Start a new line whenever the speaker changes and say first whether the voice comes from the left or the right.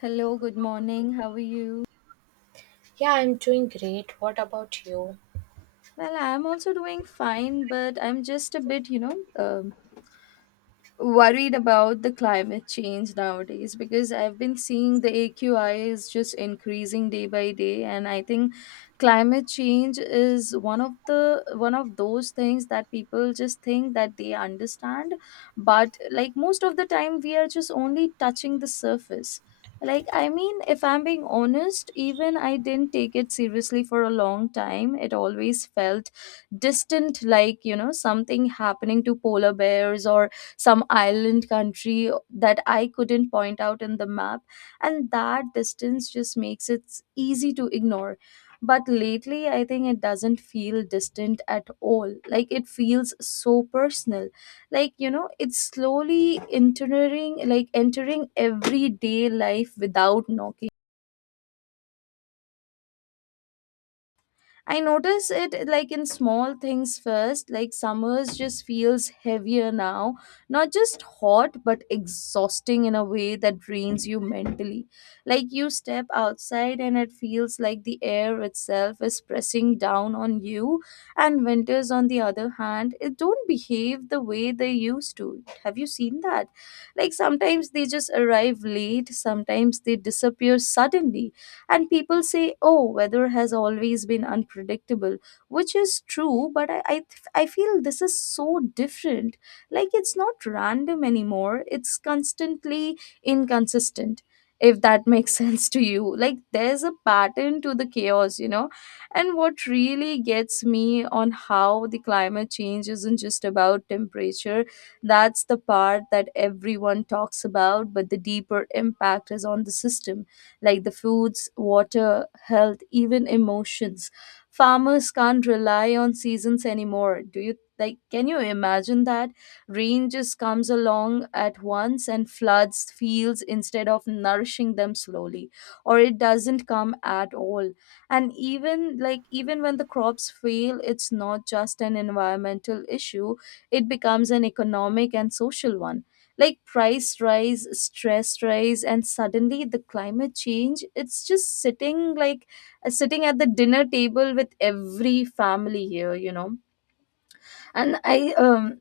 left: Hello, good morning. How are you?
right: Yeah, I'm doing great. What about you?
left: Well, I'm also doing fine, but I'm just a bit, worried about the climate change nowadays because I've been seeing the AQI is just increasing day by day, and I think climate change is one of those things that people just think that they understand, but like most of the time we are just only touching the surface. Like I mean, if I'm being honest, even I didn't take it seriously for a long time. It always felt distant, like, something happening to polar bears or some island country that I couldn't point out in the map. And that distance just makes it easy to ignore. But lately, I think it doesn't feel distant at all. Like it feels so personal. Like, you know, it's slowly entering, like entering everyday life without knocking. I notice it like in small things first, like summers just feels heavier now, not just hot but exhausting in a way that drains you mentally. Like you step outside and it feels like the air itself is pressing down on you, and winters, on the other hand, it don't behave the way they used to. Have you seen that? Like sometimes they just arrive late, sometimes they disappear suddenly, and people say, oh, weather has always been unpredictable, which is true, but I feel this is so different. Like it's not random anymore, it's constantly inconsistent, if that makes sense to you. Like there's a pattern to the chaos, you know. And what really gets me on how the climate change isn't just about temperature, that's the part that everyone talks about, but the deeper impact is on the system, like the foods, water, health, even emotions. Farmers can't rely on seasons anymore. Do you like Can you imagine that rain just comes along at once and floods fields instead of nourishing them slowly, or it doesn't come at all? And even when the crops fail, it's not just an environmental issue, it becomes an economic and social one. Like price rise, stress rise, and suddenly the climate change, it's just sitting at the dinner table with every family here and i um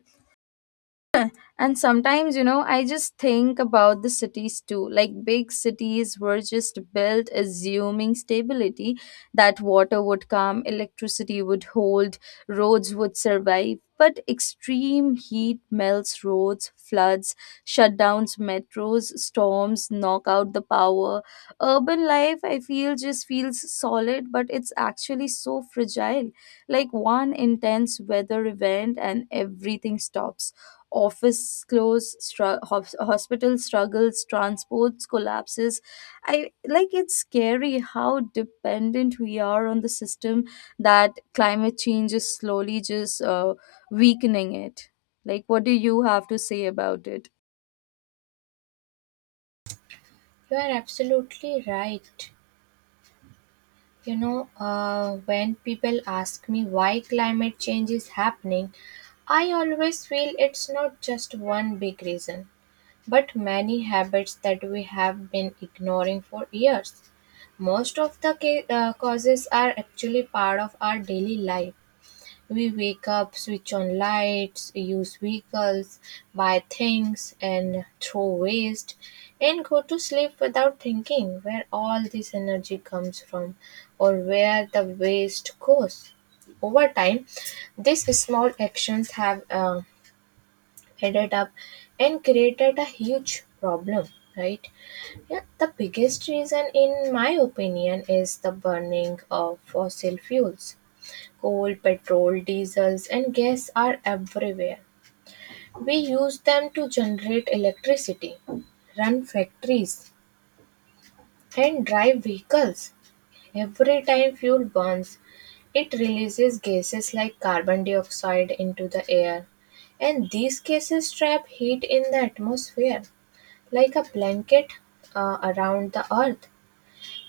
left: and sometimes, I just think about the cities too. Like big cities were just built assuming stability, that water would come, electricity would hold, roads would survive. But extreme heat melts roads, floods, shutdowns, metros, storms knock out the power. Urban life, I feel, just feels solid, but it's actually so fragile. Like one intense weather event and everything stops. Office close, hospital struggles, transports collapses. I like it's scary how dependent we are on the system that climate change is slowly just weakening it. Like what do you have to say about it?
right: You are absolutely right. You know, when people ask me why climate change is happening, I always feel it's not just one big reason, but many habits that we have been ignoring for years. Most of the causes are actually part of our daily life. We wake up, switch on lights, use vehicles, buy things and throw waste, and go to sleep without thinking where all this energy comes from or where the waste goes. Over time, these small actions have added up and created a huge problem, right? Yeah, the biggest reason in my opinion is the burning of fossil fuels. Coal, petrol, diesels and gas are everywhere. We use them to generate electricity, run factories and drive vehicles. Every time fuel burns, it releases gases like carbon dioxide into the air, and these gases trap heat in the atmosphere like a blanket around the earth.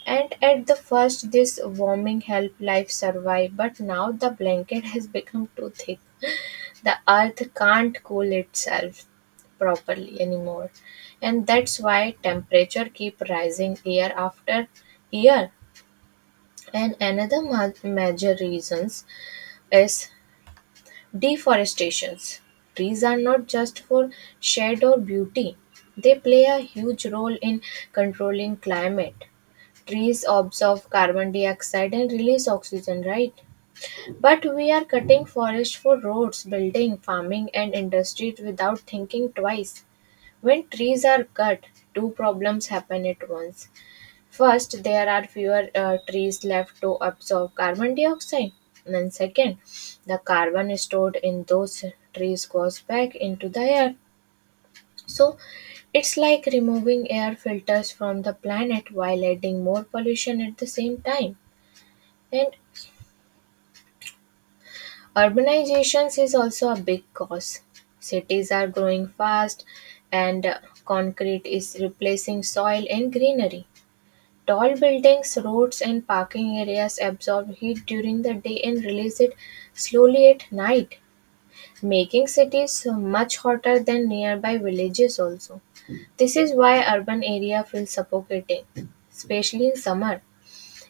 right: And at the first, this warming helped life survive, but now the blanket has become too thick. The earth can't cool itself properly anymore, and that's why temperature keep rising year after year. And another major reasons is deforestations. Trees are not just for shade or beauty. They play a huge role in controlling climate. Trees absorb carbon dioxide and release oxygen, right? But we are cutting forests for roads, building, farming, and industries without thinking twice. When trees are cut, two problems happen at once. First, there are fewer trees left to absorb carbon dioxide. And then, second, the carbon stored in those trees goes back into the air. So, it's like removing air filters from the planet while adding more pollution at the same time. And urbanizations is also a big cause. Cities are growing fast, and concrete is replacing soil and greenery. Tall buildings, roads, and parking areas absorb heat during the day and release it slowly at night, making cities much hotter than nearby villages, also. This is why urban area feels suffocating, especially in summer.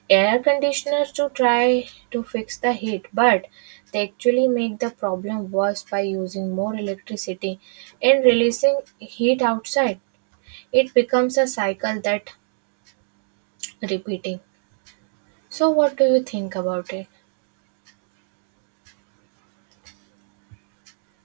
right: Air conditioners to try to fix the heat, but they actually make the problem worse by using more electricity and releasing heat outside. It becomes a cycle that repeating. So, what do you think about it?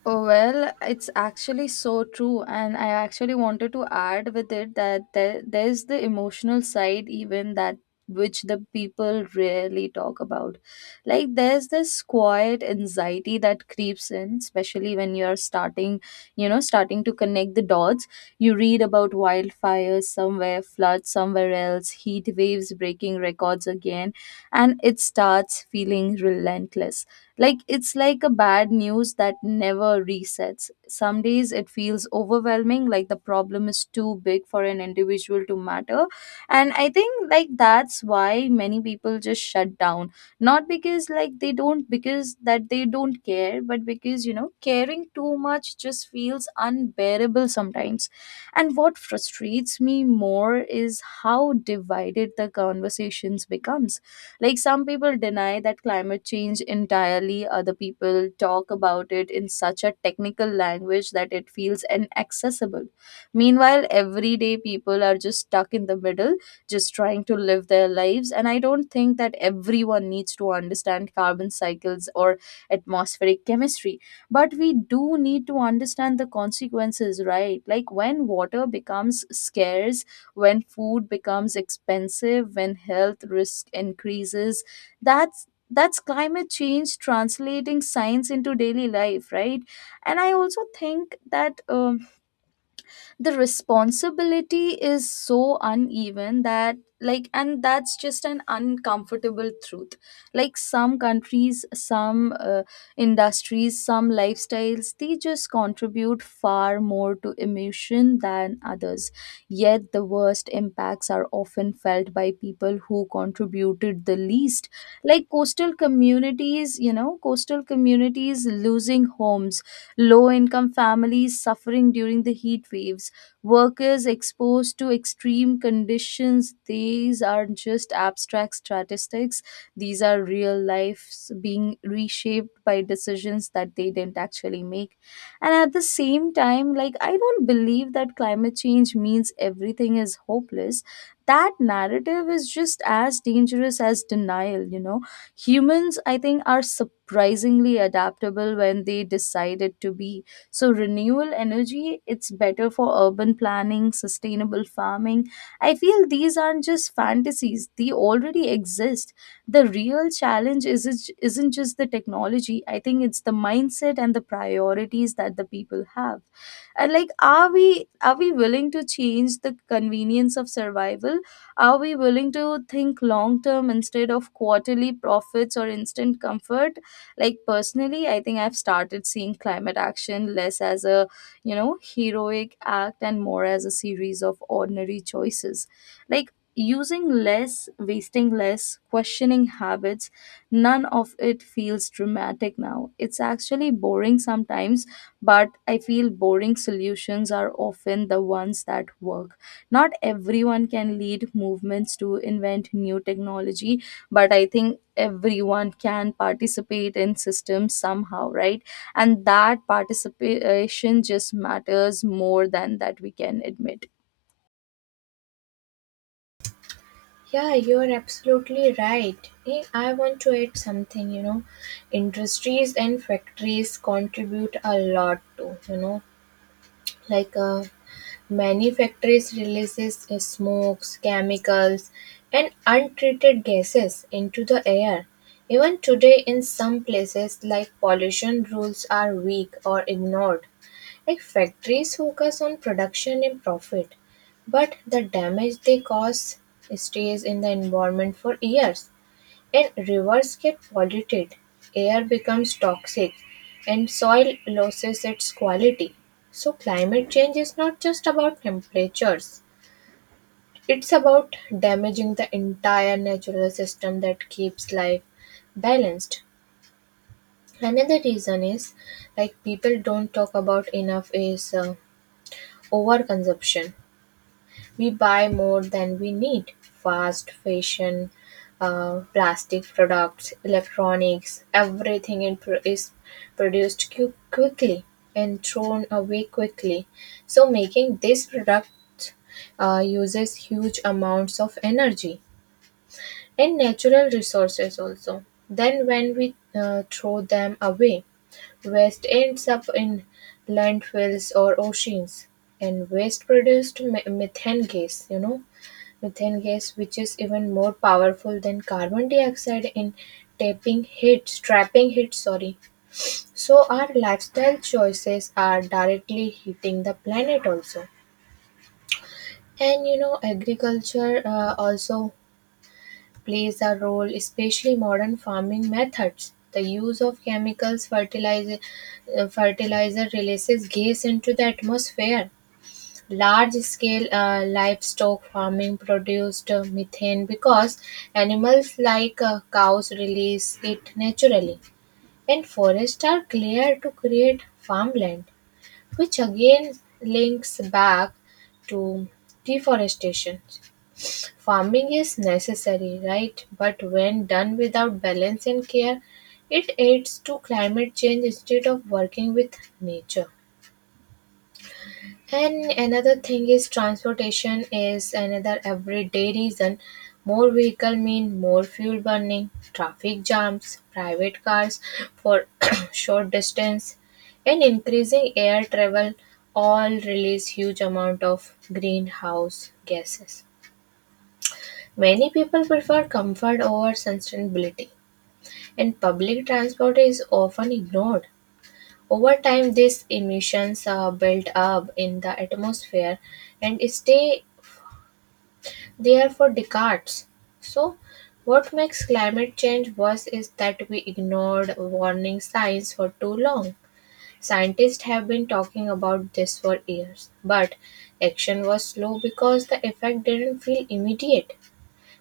left: Oh, well, it's actually so true. And I actually wanted to add with it that there's the emotional side, even that which the people rarely talk about. Like, there's this quiet anxiety that creeps in, especially when you're starting to connect the dots. You read about wildfires somewhere, floods somewhere else, heat waves breaking records again, and it starts feeling relentless. Like it's like a bad news that never resets. Some days it feels overwhelming, like the problem is too big for an individual to matter. And I think like that's why many people just shut down. Not because they don't care, but because caring too much just feels unbearable sometimes. And what frustrates me more is how divided the conversations becomes. Like some people deny that climate change entirely, other people talk about it in such a technical language that it feels inaccessible. Meanwhile, everyday people are just stuck in the middle, just trying to live their lives. And I don't think that everyone needs to understand carbon cycles or atmospheric chemistry, but we do need to understand the consequences, right? Like when water becomes scarce, when food becomes expensive, when health risk increases. That's climate change translating science into daily life, right? And I also think that the responsibility is so uneven that, like, and that's just an uncomfortable truth. Like some countries, some industries, some lifestyles, they just contribute far more to emission than others, yet the worst impacts are often felt by people who contributed the least. Like coastal communities, you know, coastal communities losing homes, low income families suffering during the heat waves, workers exposed to extreme conditions. These aren't just abstract statistics, these are real lives being reshaped by decisions that they didn't actually make. And at the same time, like, I don't believe that climate change means everything is hopeless. That narrative is just as dangerous as denial, you know. Humans, I think, are surprisingly adaptable when they decided to be. So renewable energy, it's better for urban planning, sustainable farming, I feel these aren't just fantasies, they already exist. The real challenge isn't just the technology, I think it's the mindset and the priorities that the people have. And like are we willing to change the convenience of survival? Are we willing to think long term instead of quarterly profits or instant comfort? Like personally I think I've started seeing climate action less as a heroic act and more as a series of ordinary choices. Like using less, wasting less, questioning habits. None of it feels dramatic now, it's actually boring sometimes, but I feel boring solutions are often the ones that work. Not everyone can lead movements to invent new technology, but I think everyone can participate in systems somehow, right? And that participation just matters more than that we can admit.
right: Yeah, you are absolutely right. I want to add something, you know. Industries and factories contribute a lot to, you know, like uh, many factories release smokes, chemicals, and untreated gases into the air. Even today in some places like pollution rules are weak or ignored. Like factories focus on production and profit, but the damage they cause stays in the environment for years. When rivers get polluted, air becomes toxic and soil loses its quality. So, climate change is not just about temperatures, it's about damaging the entire natural system that keeps life balanced. Another reason is like people don't talk about enough is overconsumption. We buy more than we need. Fast fashion, plastic products, electronics, everything is produced quickly and thrown away quickly. So, making this product uses huge amounts of energy and natural resources also. Then, when we throw them away, waste ends up in landfills or oceans, and waste produced methane gas, you know, methane gas, which is even more powerful than carbon dioxide in tapping heat, trapping heat, sorry. So our lifestyle choices are directly heating the planet also. And you know, agriculture also plays a role, especially modern farming methods. The use of chemicals, fertilizer, fertilizer releases gas into the atmosphere. Large-scale livestock farming produced methane because animals like cows release it naturally, and forests are cleared to create farmland, which again links back to deforestation. Farming is necessary, right? But when done without balance and care, it aids to climate change instead of working with nature. And another thing is transportation is another everyday reason. More vehicle mean more fuel burning, traffic jams, private cars for short distance, and increasing air travel all release huge amount of greenhouse gases. Many people prefer comfort over sustainability, and public transport is often ignored. Over time, these emissions are built up in the atmosphere and stay there for decades. So, what makes climate change worse is that we ignored warning signs for too long. Scientists have been talking about this for years, but action was slow because the effect didn't feel immediate.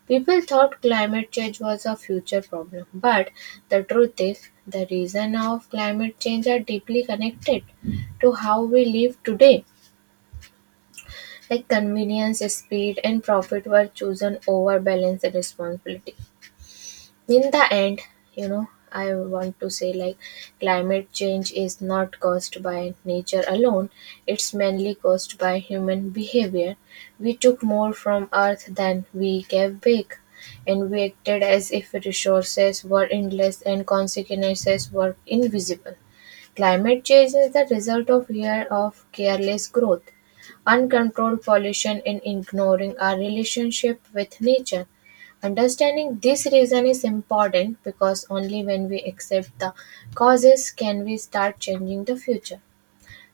right: People thought climate change was a future problem, but the truth is, the reason of climate change are deeply connected to how we live today. Like convenience, speed, and profit were chosen over balance and responsibility in the end. You know, I want to say like climate change is not caused by nature alone, it's mainly caused by human behavior. We took more from earth than we gave back, and we acted as if resources were endless and consequences were invisible. Climate change is the result of years of careless growth, uncontrolled pollution and ignoring our relationship with nature. Understanding this reason is important because only when we accept the causes can we start changing the future.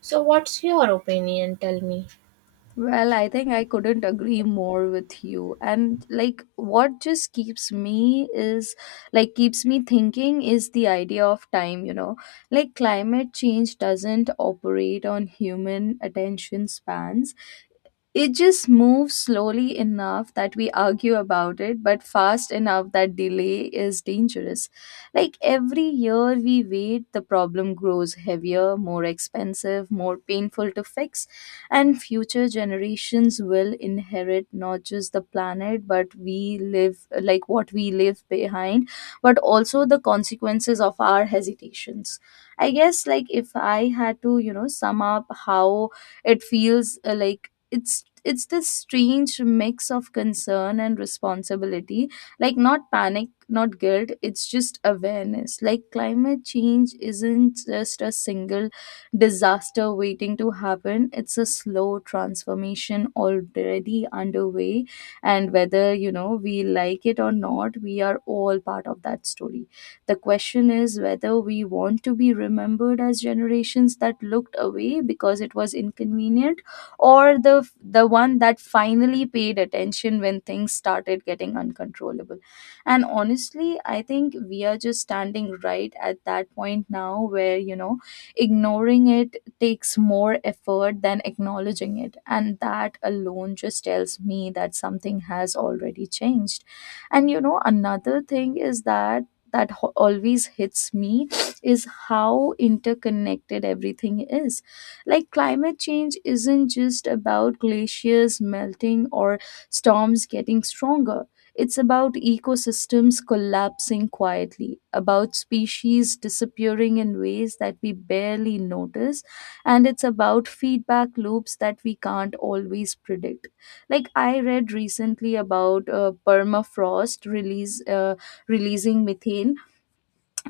right: So what's your opinion? Tell me.
left: Well, I think I couldn't agree more with you. And like what just keeps me thinking is the idea of time, you know. Like climate change doesn't operate on human attention spans. It just moves slowly enough that we argue about it, but fast enough that delay is dangerous. Like every year we wait, the problem grows heavier, more expensive, more painful to fix, and future generations will inherit not just the planet, but we live like what we leave behind, but also the consequences of our hesitations. I guess, like, if I had to, you know, sum up how it feels, like it's this strange mix of concern and responsibility. Like not panic, not guilt, it's just awareness. Like climate change isn't just a single disaster waiting to happen, it's a slow transformation already underway. And whether, you know, we like it or not, we are all part of that story. The question is whether we want to be remembered as generations that looked away because it was inconvenient, or the one that finally paid attention when things started getting uncontrollable. And honestly I think we are just standing right at that point now where, you know, ignoring it takes more effort than acknowledging it, and that alone just tells me that something has already changed. And you know, another thing is that that always hits me is how interconnected everything is. Like climate change isn't just about glaciers melting or storms getting stronger. It's about ecosystems collapsing quietly, about species disappearing in ways that we barely notice, and it's about feedback loops that we can't always predict. Like I read recently about permafrost release releasing methane,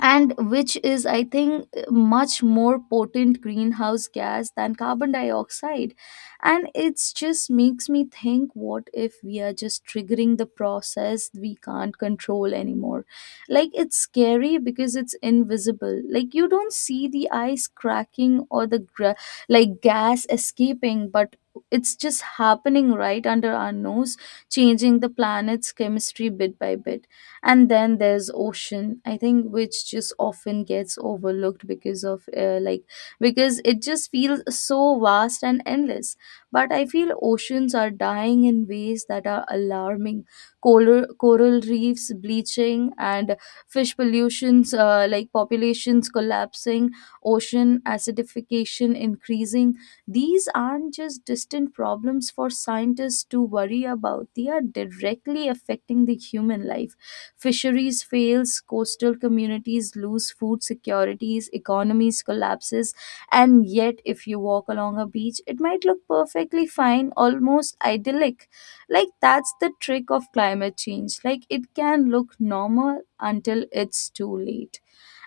left: and which is I think much more potent greenhouse gas than carbon dioxide. And it's just makes me think, what if we are just triggering the process we can't control anymore? Like it's scary because it's invisible. Like you don't see the ice cracking, or the gra- like gas escaping, but it's just happening right under our nose, changing the planet's chemistry bit by bit. And then there's ocean I think which just often gets overlooked because of like because it just feels so vast and endless. But I feel oceans are dying in ways that are alarming. Coral reefs bleaching, and fish pollutions like populations collapsing, ocean acidification increasing. These aren't just distant problems for scientists to worry about, they are directly affecting the human life. Fisheries fails, coastal communities lose food securities, economies collapses, and yet if you walk along a beach, it might look perfectly fine, almost idyllic. Like that's the trick of climate change. Like it can look normal until it's too late.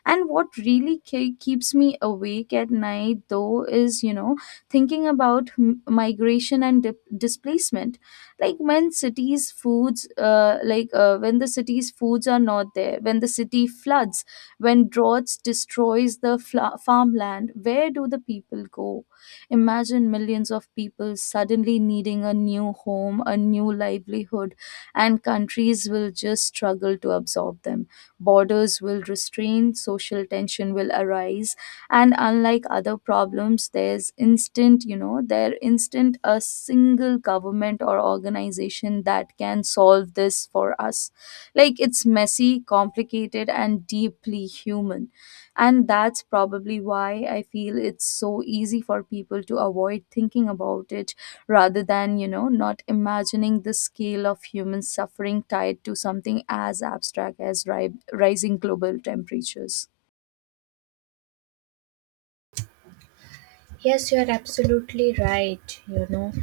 left: And what really keeps me awake at night, though, is, you know, thinking about migration and dip displacement. Like when cities' foods, like when the city's foods are not there, when the city floods, when droughts destroys the farmland, where do the people go? Imagine millions of people suddenly needing a new home, a new livelihood, and countries will just struggle to absorb them. Borders will restrain, social tension will arise, and unlike other problems, there's instant, there instant a single government or organization that can solve this for us. Like it's messy, complicated, and deeply human. And that's probably why I feel it's so easy for people to avoid thinking about it rather than not imagining the scale of human suffering tied to something as abstract as rising global temperatures.
right: Yes, you are absolutely right, you know.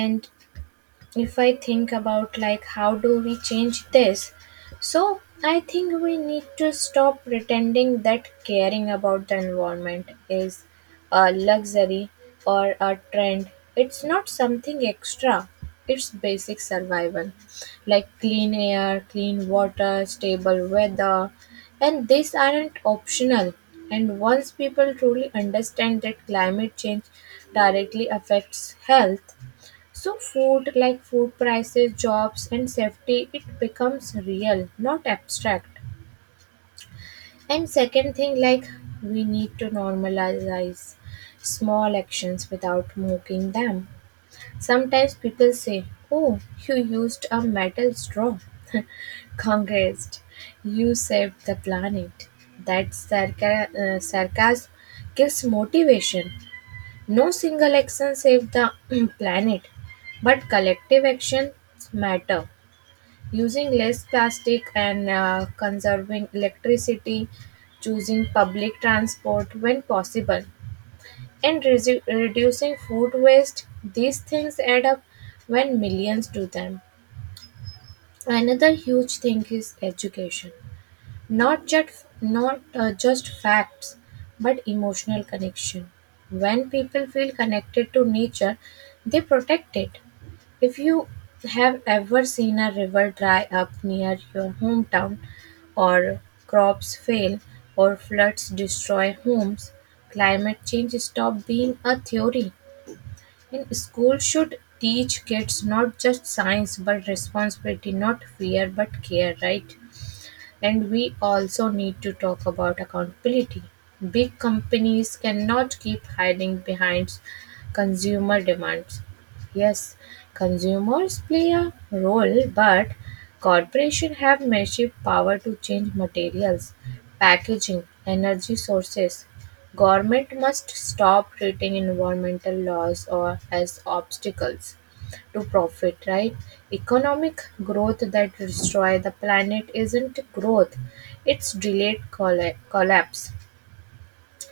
right: And if I think about like how do we change this, so I think we need to stop pretending that caring about the environment is a luxury or a trend. It's not something extra, it's basic survival. Like clean air, clean water, stable weather, and these aren't optional. And once people truly understand that climate change directly affects health, so food like food prices, jobs and safety, it becomes real, not abstract. And second thing, like we need to normalize small actions without mocking them. Sometimes people say, "Oh, you used a metal straw. Congrats, you saved the planet." That sarcasm gives motivation. No single action saves the planet, but collective actions matter. Using less plastic and conserving electricity, choosing public transport when possible, and reducing food waste, these things add up when millions do them. Another huge thing is education, not just not just facts but emotional connection. When people feel connected to nature, they protect it. If you have ever seen a river dry up near your hometown or crops fail or floods destroy homes, climate change stop being a theory. And school should teach kids not just science but responsibility, not fear but care, right? And we also need to talk about accountability. Big companies cannot keep hiding behind consumer demands. Yes, consumers play a role, but corporations have massive power to change materials, packaging, energy sources. Government must stop treating environmental laws or as obstacles to profit, right? Economic growth that destroy the planet isn't growth; it's delayed collapse.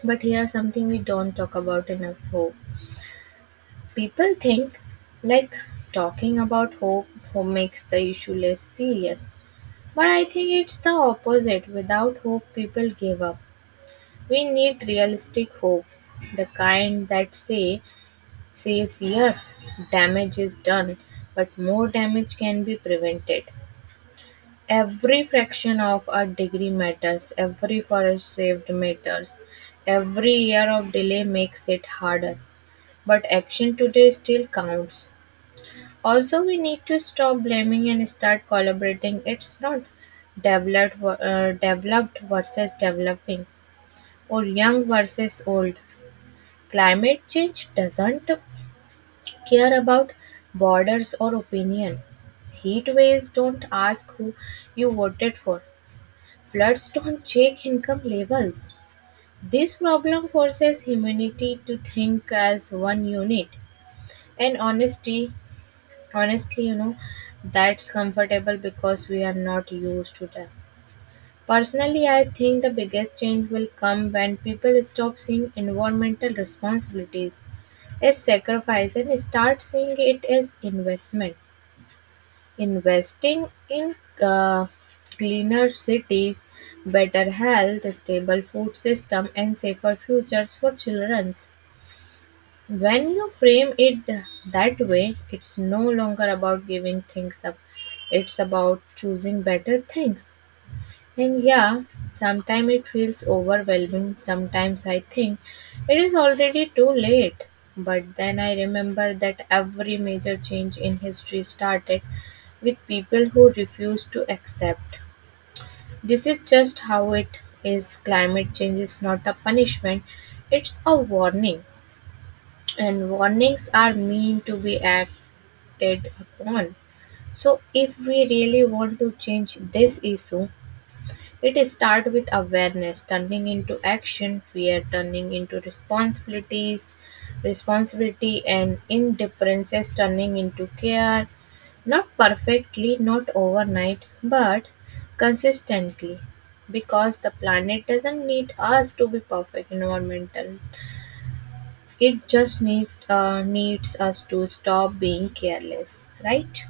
right: But here's something we don't talk about enough: hope. People think like talking about hope, hope makes the issue less serious. But I think it's the opposite. Without hope, people give up. We need realistic hope, the kind that says yes, damage is done, but more damage can be prevented. Every fraction of a degree matters, every forest saved matters, every year of delay makes it harder. But action today still counts. Also, we need to stop blaming and start collaborating. It's not developed, developed versus developing or young versus old. Climate change doesn't care about borders or opinion. Heat waves don't ask who you voted for. Floods don't check income levels. This problem forces humanity to think as one unit. And honestly, you know, that's comfortable because we are not used to that. Personally, I think the biggest change will come when people stop seeing environmental responsibilities as sacrifice and start seeing it as investment. Investing in uh, cleaner cities, better health, stable food system, and safer futures for children. When you frame it that way, it's no longer about giving things up. It's about choosing better things. And yeah, sometimes it feels overwhelming. Sometimes I think it is already too late. But then I remember that every major change in history started with people who refused to accept. This is just how it is. Climate change is not a punishment, it's a warning. And warnings are meant to be acted upon. So, if we really want to change this issue, it starts with awareness turning into action, fear turning into responsibilities, responsibility and indifferences turning into care. Not perfectly, not overnight, but consistently. Because the planet doesn't need us to be perfect environmental. It just needs us to stop being careless, right?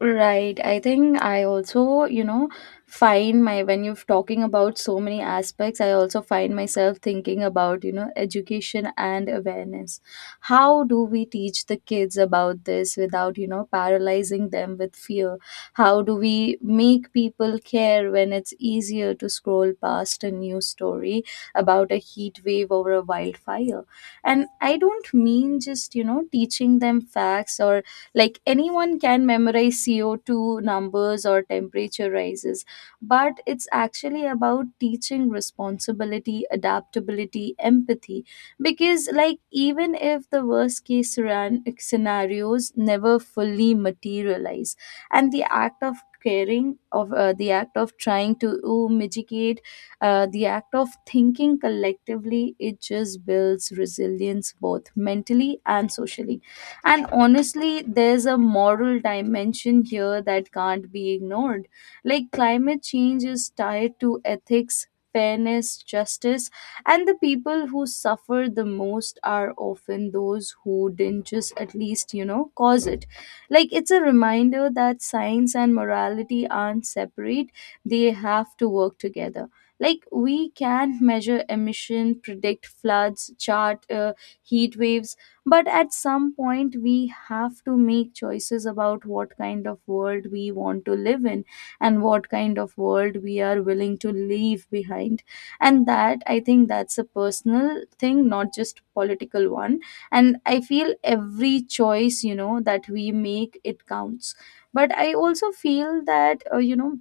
left: Right. I think I also, find my when you're talking about so many aspects, I also find myself thinking about, education and awareness. How do we teach the kids about this without, paralyzing them with fear? How do we make people care when it's easier to scroll past a news story about a heat wave or a wildfire? And I don't mean just, teaching them facts, or like anyone can memorize CO2 numbers or temperature rises, but it's actually about teaching responsibility, adaptability, empathy. Because, like, even if the worst case scenarios never fully materialize, and the act of caring of the act of trying to mitigate the act of thinking collectively, it just builds resilience both mentally and socially. And honestly, there's a moral dimension here that can't be ignored. Like climate change is tied to ethics, fairness, justice, and the people who suffer the most are often those who didn't just at least, cause it. Like it's a reminder that science and morality aren't separate, they have to work together. Like we can measure emission, predict floods, chart heat waves, but at some point, we have to make choices about what kind of world we want to live in and what kind of world we are willing to leave behind. And that, I think, that's a personal thing, not just political one. And I feel every choice, that we make, it counts. But I also feel that,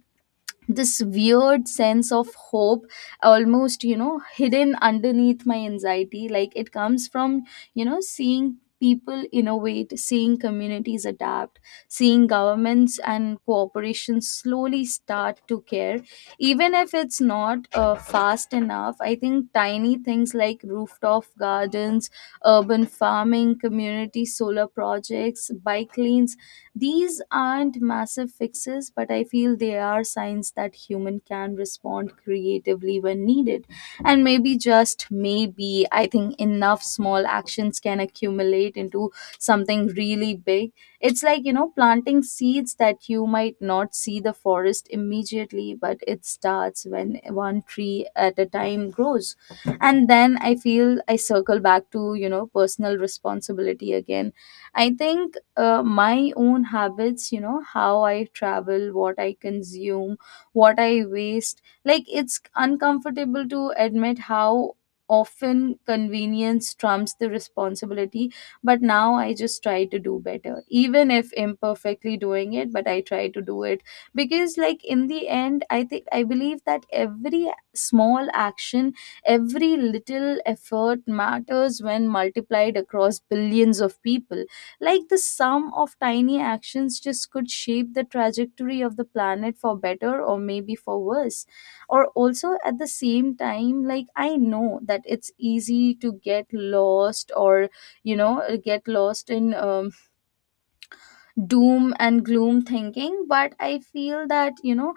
left: this weird sense of hope almost, hidden underneath my anxiety, like it comes from, seeing people innovate, seeing communities adapt, seeing governments and corporations slowly start to care, even if it's not fast enough. I think tiny things like rooftop gardens, urban farming, community solar projects, bike lanes, these aren't massive fixes, but I feel they are signs that human can respond creatively when needed. And maybe just maybe, I think enough small actions can accumulate into something really big. It's like, planting seeds that you might not see the forest immediately, but it starts when one tree at a time grows. And then I feel I circle back to, personal responsibility again. I think my own habits, how I travel, what I consume, what I waste. Like it's uncomfortable to admit how often convenience trumps the responsibility, but now I just try to do better, even if imperfectly doing it, but I try to do it. Because like in the end, I think I believe that every small action, every little effort matters when multiplied across billions of people. Like the sum of tiny actions just could shape the trajectory of the planet for better or maybe for worse. Or also at the same time, like I know that it's easy to get lost, or get lost in doom and gloom thinking, but I feel that,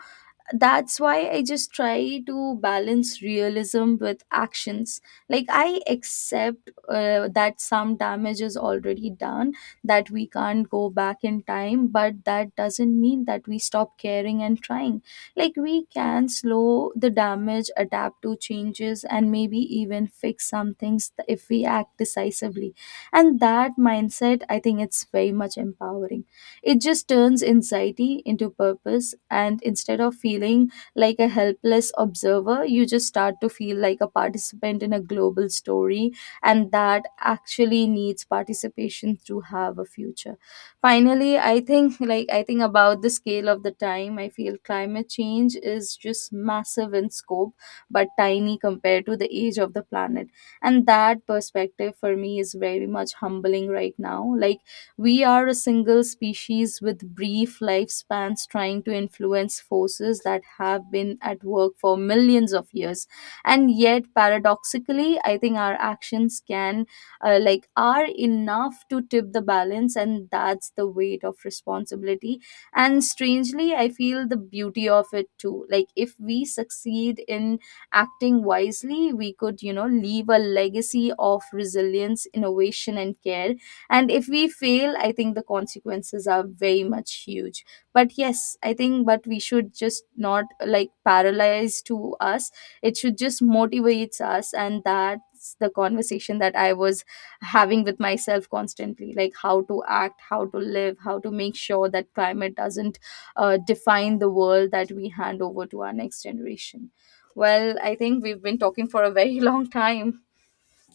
left: that's why I just try to balance realism with actions. Like, I accept that some damage is already done, that we can't go back in time, but that doesn't mean that we stop caring and trying. Like, we can slow the damage, adapt to changes, and maybe even fix some things if we act decisively. And that mindset, I think it's very much empowering. It just turns anxiety into purpose, and instead of feeling like a helpless observer, you just start to feel like a participant in a global story, and that actually needs participation to have a future. Finally, I think like I think about the scale of the time. I feel climate change is just massive in scope, but tiny compared to the age of the planet, and that perspective for me is very much humbling right now. Like we are a single species with brief lifespans trying to influence forces that have been at work for millions of years. And yet, paradoxically, I think our actions can, like, are enough to tip the balance, and that's the weight of responsibility. And strangely, I feel the beauty of it too. Like, if we succeed in acting wisely, we could, leave a legacy of resilience, innovation, and care. And if we fail, I think the consequences are very much huge. But yes, I think, but we should just not like paralyze to us, it should just motivates us. And that's the conversation that I was having with myself constantly, like how to act, how to live, how to make sure that climate doesn't define the world that we hand over to our next generation. Well, I think we've been talking for a very long time.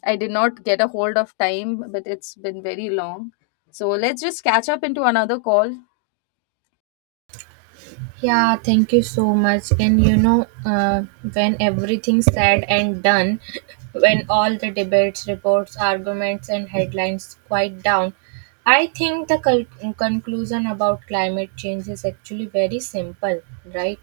left: I did not get a hold of time, but it's been very long. So let's just catch up into another call.
right: Yeah, thank you so much. And you know, when everything's said and done, when all the debates, reports, arguments, and headlines quiet down, I think the conclusion about climate change is actually very simple, right?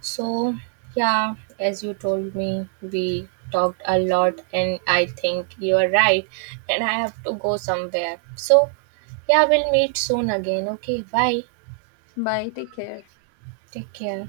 right: So, yeah, as you told me, we talked a lot, and I think you are right, and I have to go somewhere. So, yeah, we'll meet soon again. Okay, bye.
left: Bye. Take care.
right: Take care.